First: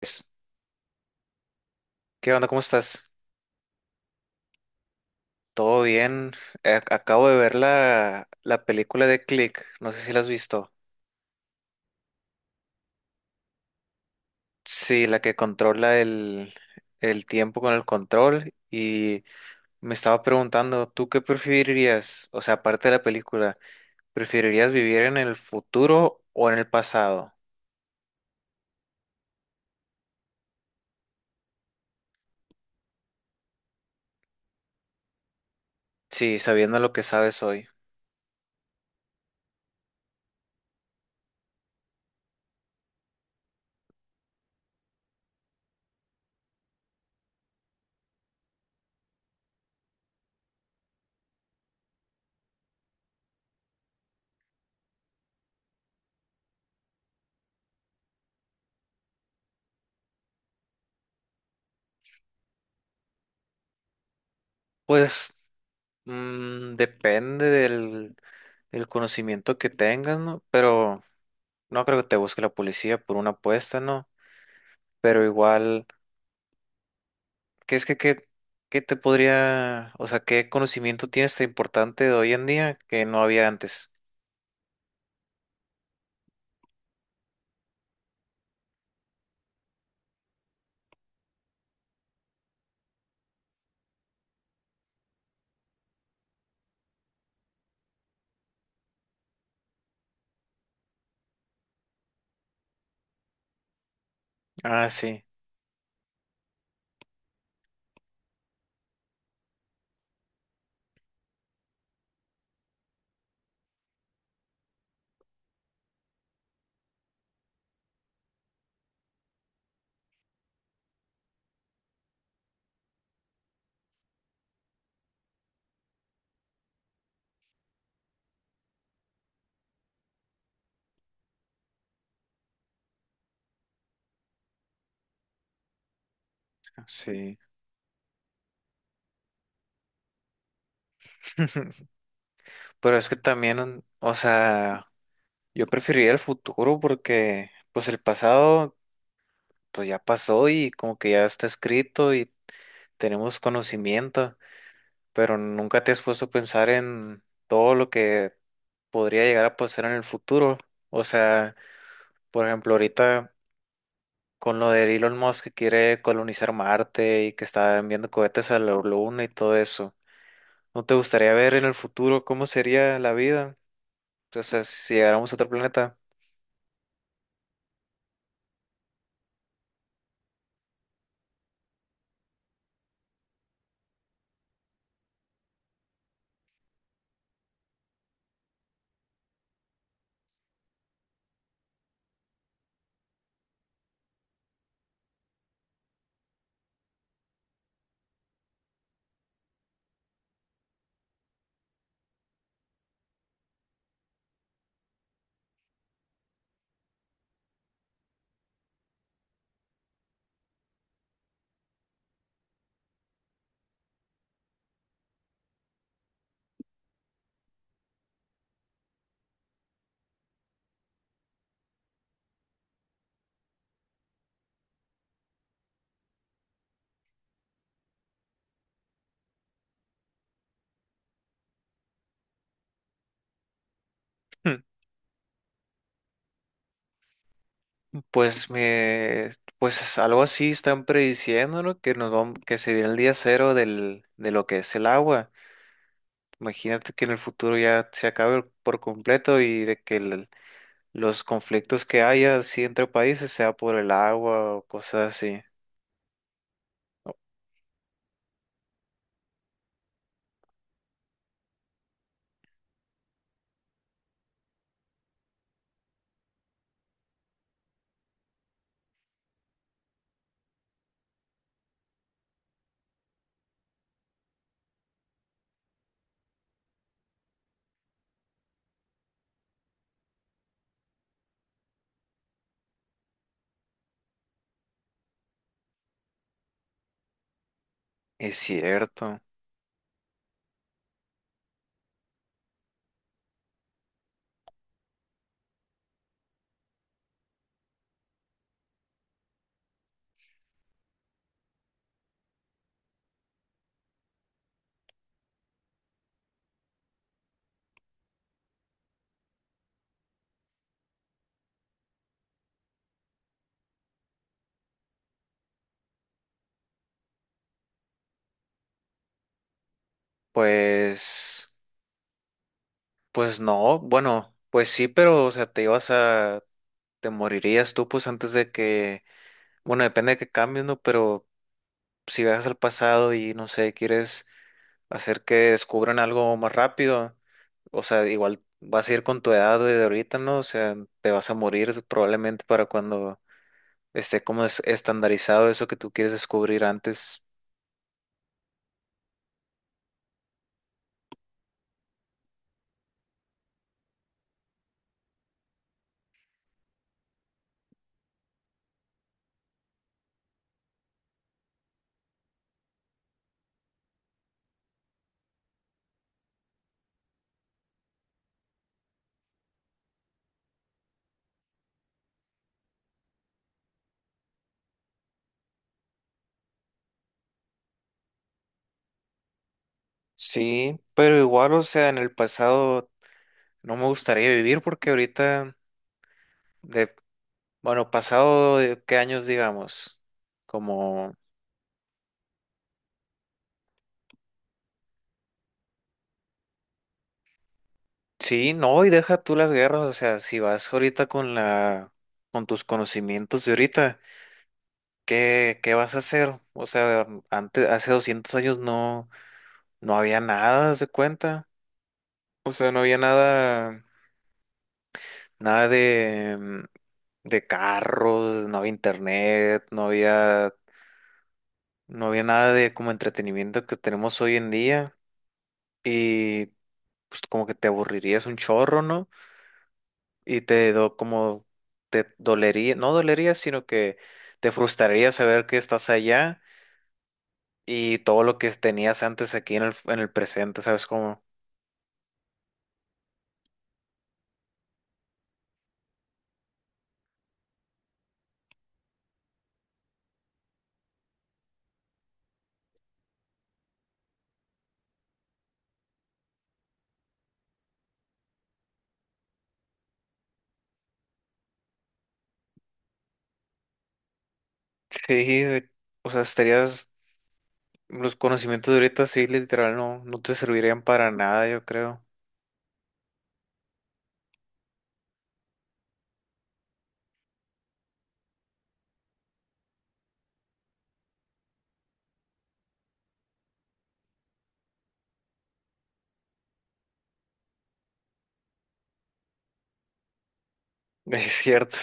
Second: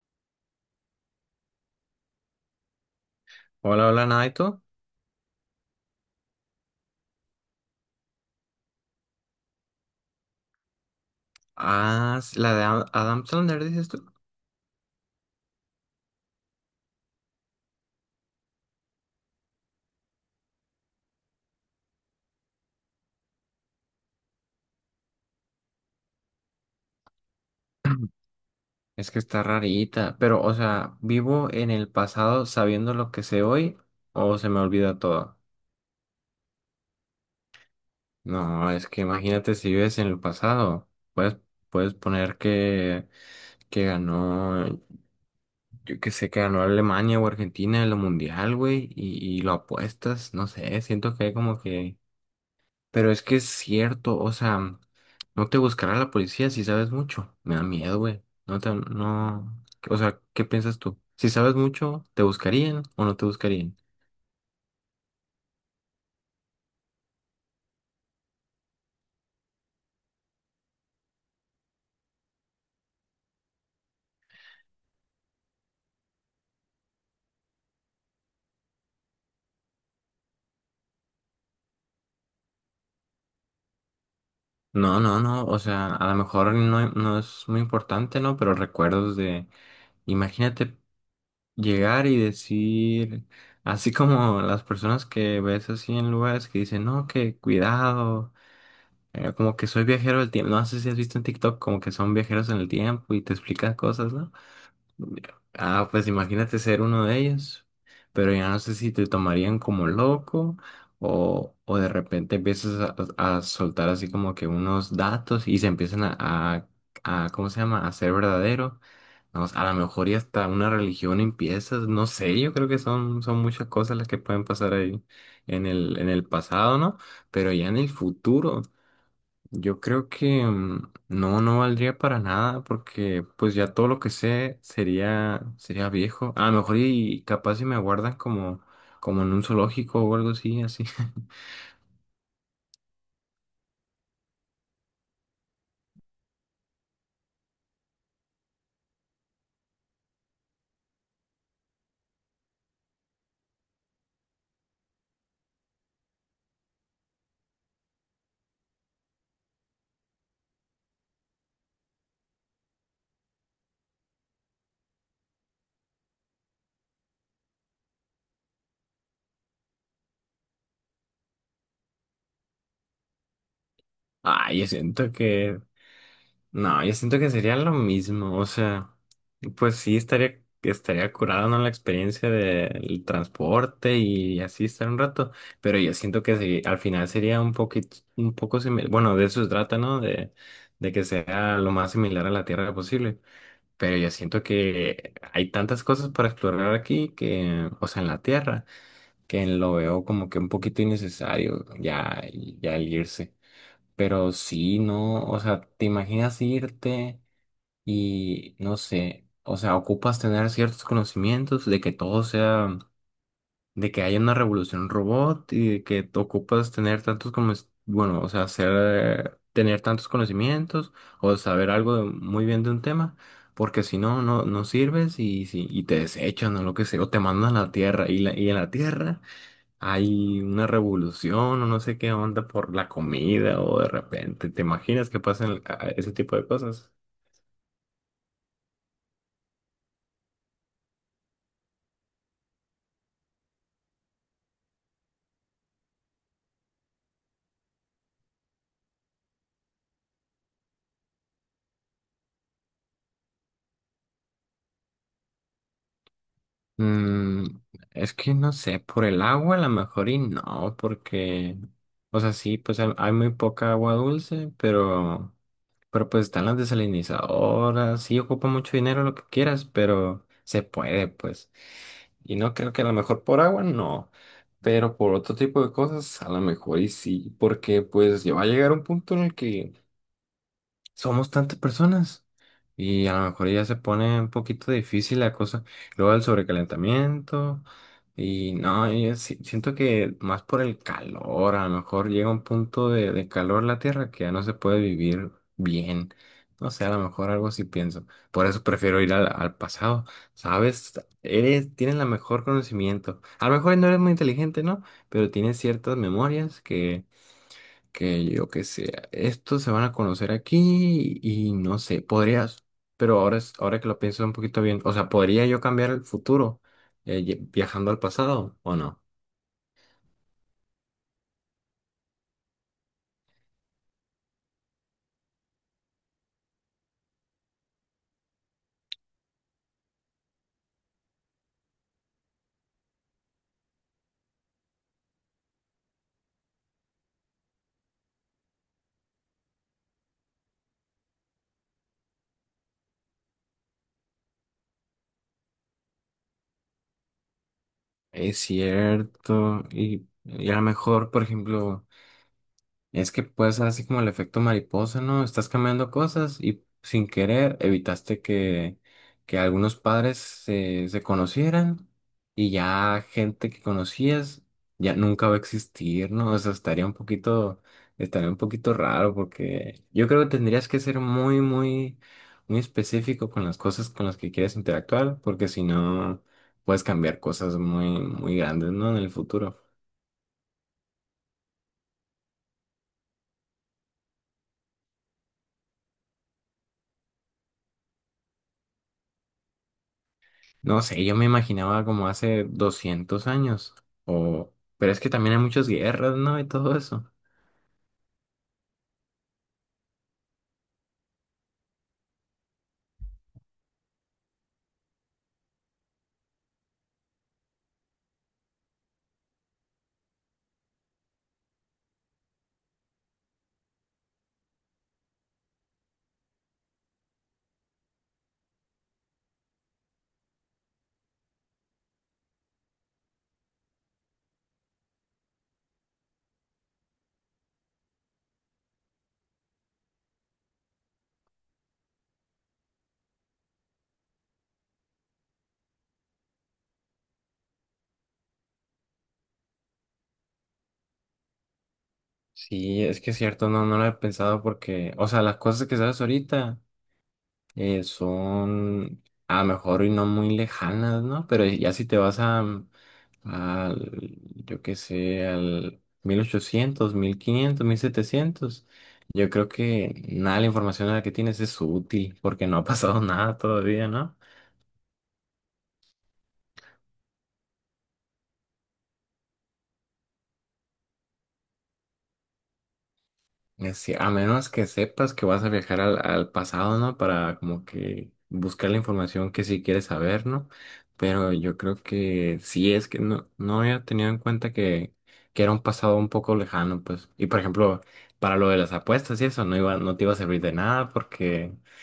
Pues, ¿qué onda? ¿Cómo estás? Hola, hola, Naito. ¿Todo bien? Acabo de ver la película de Click, no sé si la has visto. Ah, la de Adam Sandler, dices tú. Sí, la que controla el tiempo con el control y me estaba preguntando, ¿tú qué preferirías? O sea, aparte de la película, ¿preferirías vivir en el futuro o en el pasado? Es que está rarita, pero, o sea, ¿vivo en el pasado sabiendo lo que sé hoy o se me olvida todo? Sí, sabiendo lo que sabes hoy. No, es que imagínate si vives en el pasado. Puedes poner que ganó, yo que sé, que ganó Alemania o Argentina en lo mundial, güey, y lo apuestas, no sé, siento que hay como que. Pero es que es cierto, o sea, no te buscará la policía si sabes mucho. Me da miedo, güey. No te, no, o sea, ¿qué piensas tú? Si sabes mucho, ¿te buscarían o no te buscarían? Pues depende del conocimiento que tengas, ¿no? Pero no creo que te busque la policía por una apuesta, ¿no? Pero igual, ¿qué es que qué, ¿qué te podría, o sea, qué conocimiento tienes tan importante de hoy en día que no había antes? No, no, no, o sea, a lo mejor no, no es muy importante, ¿no? Pero recuerdos de, imagínate llegar y decir, así como las personas que ves así en lugares que dicen, no, que cuidado, como que soy viajero del tiempo, no sé si has visto en TikTok, como que son viajeros en el tiempo y te explican cosas, ¿no? Ah, sí, Ah, pues imagínate ser uno de ellos, pero ya no sé si te tomarían como loco o de repente empiezas a soltar así como que unos datos y se empiezan ¿cómo se llama?, a ser verdadero. No, a lo mejor y hasta una religión empiezas, no sé, yo creo que son muchas cosas las que pueden pasar ahí en el pasado, ¿no? Pero ya en el futuro. Yo creo que no, no valdría para nada porque pues ya todo lo que sé sería, sería viejo. A lo mejor y sí. capaz si me guardan como en un zoológico o algo así, así. Pero es que también, o sea, yo preferiría el futuro porque, pues el pasado, pues ya pasó y como que ya está escrito y tenemos conocimiento, pero nunca te has puesto a pensar en todo lo que podría llegar a pasar en el futuro. O sea, por ejemplo, ahorita, con lo de Elon Musk, que quiere colonizar Marte y que está enviando cohetes a la Luna y todo eso. ¿No te gustaría ver en el futuro cómo sería la vida? O Ay, sea, yo si siento llegáramos a otro que. planeta. No, yo siento que sería lo mismo, o sea, pues sí estaría, estaría curada, ¿no? La experiencia del transporte y así estar un rato, pero yo siento que sí, al final sería un poquito, un poco similar, bueno, de eso se trata, ¿no? De que sea lo más similar a la Tierra posible, pero yo siento que hay tantas cosas para explorar aquí que, o sea, en la Tierra, que lo veo como que un poquito innecesario ya, ya el irse, pero sí, ¿no? O sea, ¿te imaginas irte? Y no sé, o sea, ocupas tener ciertos conocimientos de que todo sea, de que haya una revolución robot y de que te ocupas tener tantos como, bueno, o sea, hacer, tener tantos conocimientos o saber algo muy bien de un tema, porque si no, no, no sirves y, si, y te desechan o lo que sea, o te mandan a la Tierra y en la Tierra hay una revolución o no sé qué onda por la comida o de repente, ¿te imaginas que pasan ese tipo de cosas? Pues me, pues algo así están prediciendo, ¿no? Que nos vamos, que se viene el día cero de lo que es el agua. Imagínate que en el futuro ya se acabe por completo y de que los conflictos que haya así entre países sea por el agua o cosas así. Mm, es que no sé, por el agua a lo mejor y no, porque, o sea, sí, pues hay muy poca agua dulce, pero pues están las desalinizadoras, sí ocupa mucho dinero lo que quieras, pero se puede, pues. Y no creo que a lo mejor por agua no, pero por otro tipo de cosas a lo mejor y sí, porque pues ya va a llegar un punto en el que somos tantas personas y a lo mejor ya se pone un poquito difícil la cosa. Luego el sobrecalentamiento Es y no, yo cierto. Siento que más por el calor, a lo mejor llega un punto de calor la Tierra que ya no se puede vivir bien. No sé, a lo mejor algo así pienso. Por eso prefiero ir al pasado, ¿sabes? Eres, tienes la mejor conocimiento. A lo mejor no eres muy inteligente, ¿no? Pero tienes ciertas memorias que yo que sé, estos se van a conocer aquí y, no sé, podrías, pero ahora, ahora que lo pienso un poquito bien, o sea, ¿podría yo cambiar el futuro viajando al pasado o no? Pues, pues no, bueno, pues sí, pero, o sea, te morirías tú, pues antes de que, bueno, depende de que cambies, ¿no? Pero si viajas al pasado y, no sé, quieres hacer que descubran algo más rápido, o sea, igual vas a ir con tu edad de ahorita, ¿no? O sea, te vas a morir probablemente para cuando esté como estandarizado eso que tú quieres descubrir antes. Es cierto, y a lo mejor, por ejemplo. Es que puede ser así como el efecto mariposa, ¿no? Estás cambiando cosas y sin querer evitaste que algunos padres se, se conocieran y ya gente que conocías ya nunca va a existir, ¿no? O sea, estaría un poquito raro porque yo creo que tendrías que ser muy, muy, muy específico con las cosas con las que quieres interactuar porque si no puedes cambiar cosas muy, muy grandes, ¿no? En el futuro. Sí, pero igual, o sea, en el pasado no me gustaría vivir porque ahorita... Bueno, pasado de qué años, digamos, No sé, como yo me imaginaba como hace 200 años, o, pero es que también hay muchas guerras, ¿no? Y todo eso. sí. No, y deja tú las guerras, o sea, si vas ahorita con la con tus conocimientos de ahorita, ¿qué vas a hacer? O sea, antes hace 200 años no había nada, haz de cuenta. O sea, no había nada, nada de de carros, no había internet, no había nada de como entretenimiento que tenemos hoy en día, y pues como que te aburrirías un chorro, ¿no? Y como te dolería, no dolería, sino que te frustraría saber que estás allá y todo lo que tenías antes aquí en en el presente, ¿sabes cómo? Sí, es que es cierto, no, no lo he pensado porque, o sea, las cosas que sabes ahorita son a lo mejor y no muy lejanas, ¿no? Pero ya si te vas al, yo qué sé, al 1000 1800 1500 1700 yo creo que nada de la información a la que tienes es útil porque no ha pasado nada todavía, ¿no? Sí, o sea, estarías, los conocimientos de ahorita sí, literal, no te servirían para nada, yo creo. Es que a menos que sepas que vas a viajar al pasado, ¿no? Para como que buscar la información que sí quieres saber, ¿no? Pero yo creo que sí es que no, no había tenido en cuenta que, era un pasado un poco lejano, pues. Y por ejemplo, para lo de las apuestas y eso, no iba, no te iba a servir de nada Es porque cierto.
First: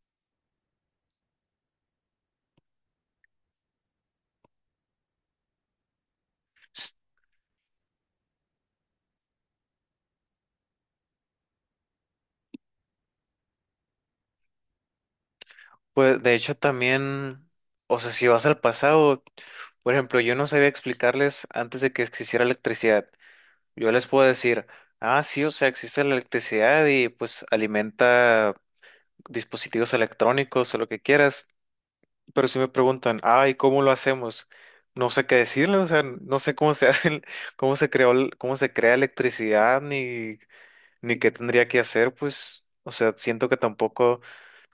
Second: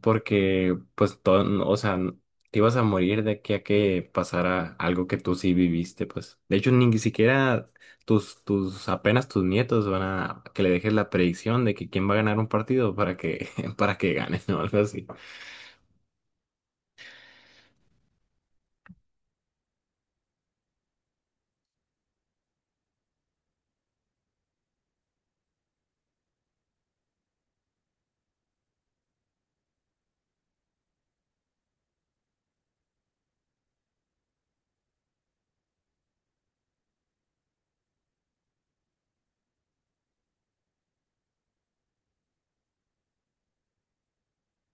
porque pues todo, o sea, te ibas a morir de aquí a que pasara algo que tú sí viviste, pues. De hecho, ni siquiera apenas tus nietos van a que le dejes la predicción de que quién va a ganar un partido para que, para que gane, ¿no? Algo así. Pues de hecho también, o sea, si vas al pasado, por ejemplo, yo no sabía explicarles antes de que existiera electricidad. Yo les puedo decir, ah, sí, o sea, existe la electricidad y pues alimenta dispositivos electrónicos o lo que quieras, pero si me preguntan, ah, ¿y cómo lo hacemos? No sé qué decirles, o sea, no sé cómo se hace, cómo se creó, cómo se crea electricidad, ni qué tendría que hacer, pues, o sea, siento que tampoco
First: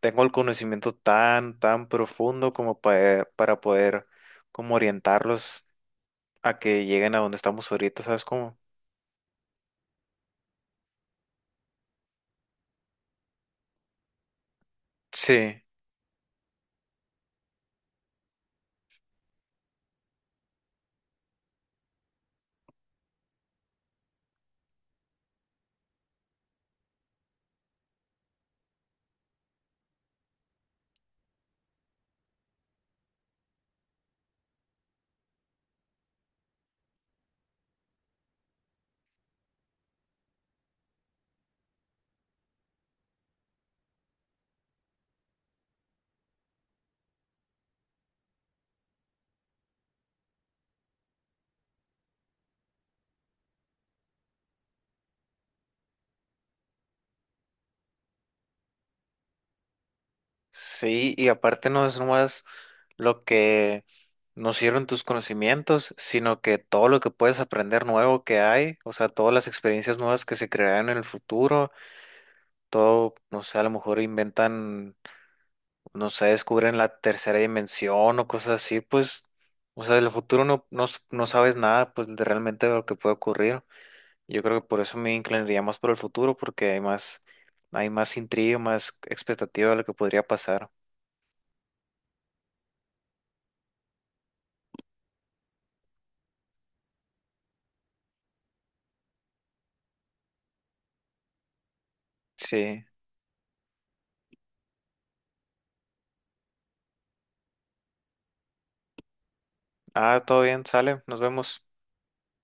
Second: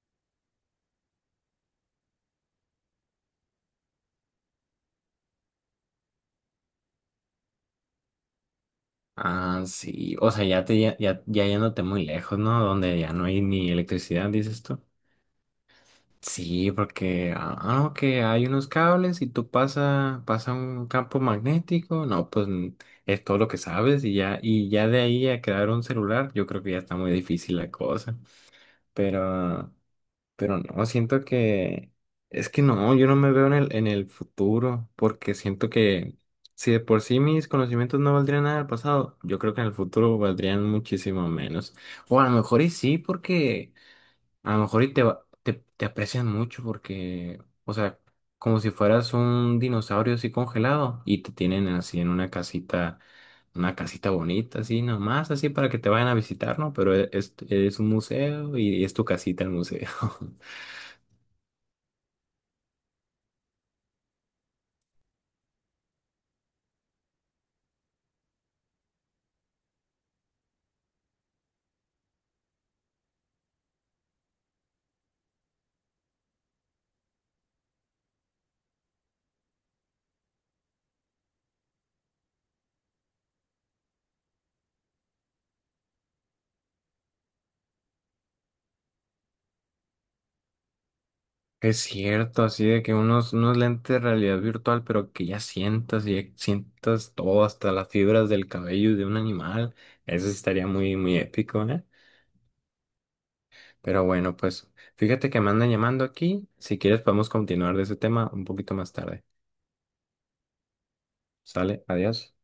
tengo el conocimiento tan profundo como para poder como orientarlos a que lleguen a donde estamos ahorita, ¿sabes cómo? Ah, sí, o sea, ya yéndote muy lejos, ¿no? Donde ya no hay ni electricidad, dices tú. Sí. Sí, porque que hay unos cables y tú pasa un campo magnético, no, pues es todo lo que sabes y ya de ahí a crear un celular, yo creo que ya está muy difícil la cosa. Pero, pero no, siento que es que no, yo no me veo en el futuro, porque siento que si de por sí mis conocimientos no valdrían nada del pasado, yo creo que en el futuro valdrían muchísimo menos. O a lo mejor y sí, porque a lo mejor y te aprecian mucho porque, o sea, como si fueras un dinosaurio así congelado y te tienen así en una casita bonita, así nomás, así para que te vayan a visitar, ¿no? Pero es un museo y es tu casita el museo. Sí, y aparte no es nomás lo que nos sirven tus conocimientos, sino que todo lo que puedes aprender nuevo que hay, o sea, todas las experiencias nuevas que se crearán en el futuro, todo, no sé, a lo mejor inventan, no sé, descubren la tercera dimensión o cosas así, pues, o sea, del futuro no sabes nada, pues, de realmente lo que puede ocurrir. Yo creo que por eso me inclinaría más por el futuro, porque hay más intriga, más expectativa de lo que podría pasar. Es cierto, así de que unos lentes de realidad virtual, pero que ya sientas todo, hasta las fibras del cabello de un animal. Eso sí estaría muy, muy épico, ¿eh? Sí. Pero bueno, pues fíjate que me andan llamando aquí. Si quieres podemos continuar de ese tema un poquito más tarde. Ah, todo bien, sale, nos vemos. Sale, adiós.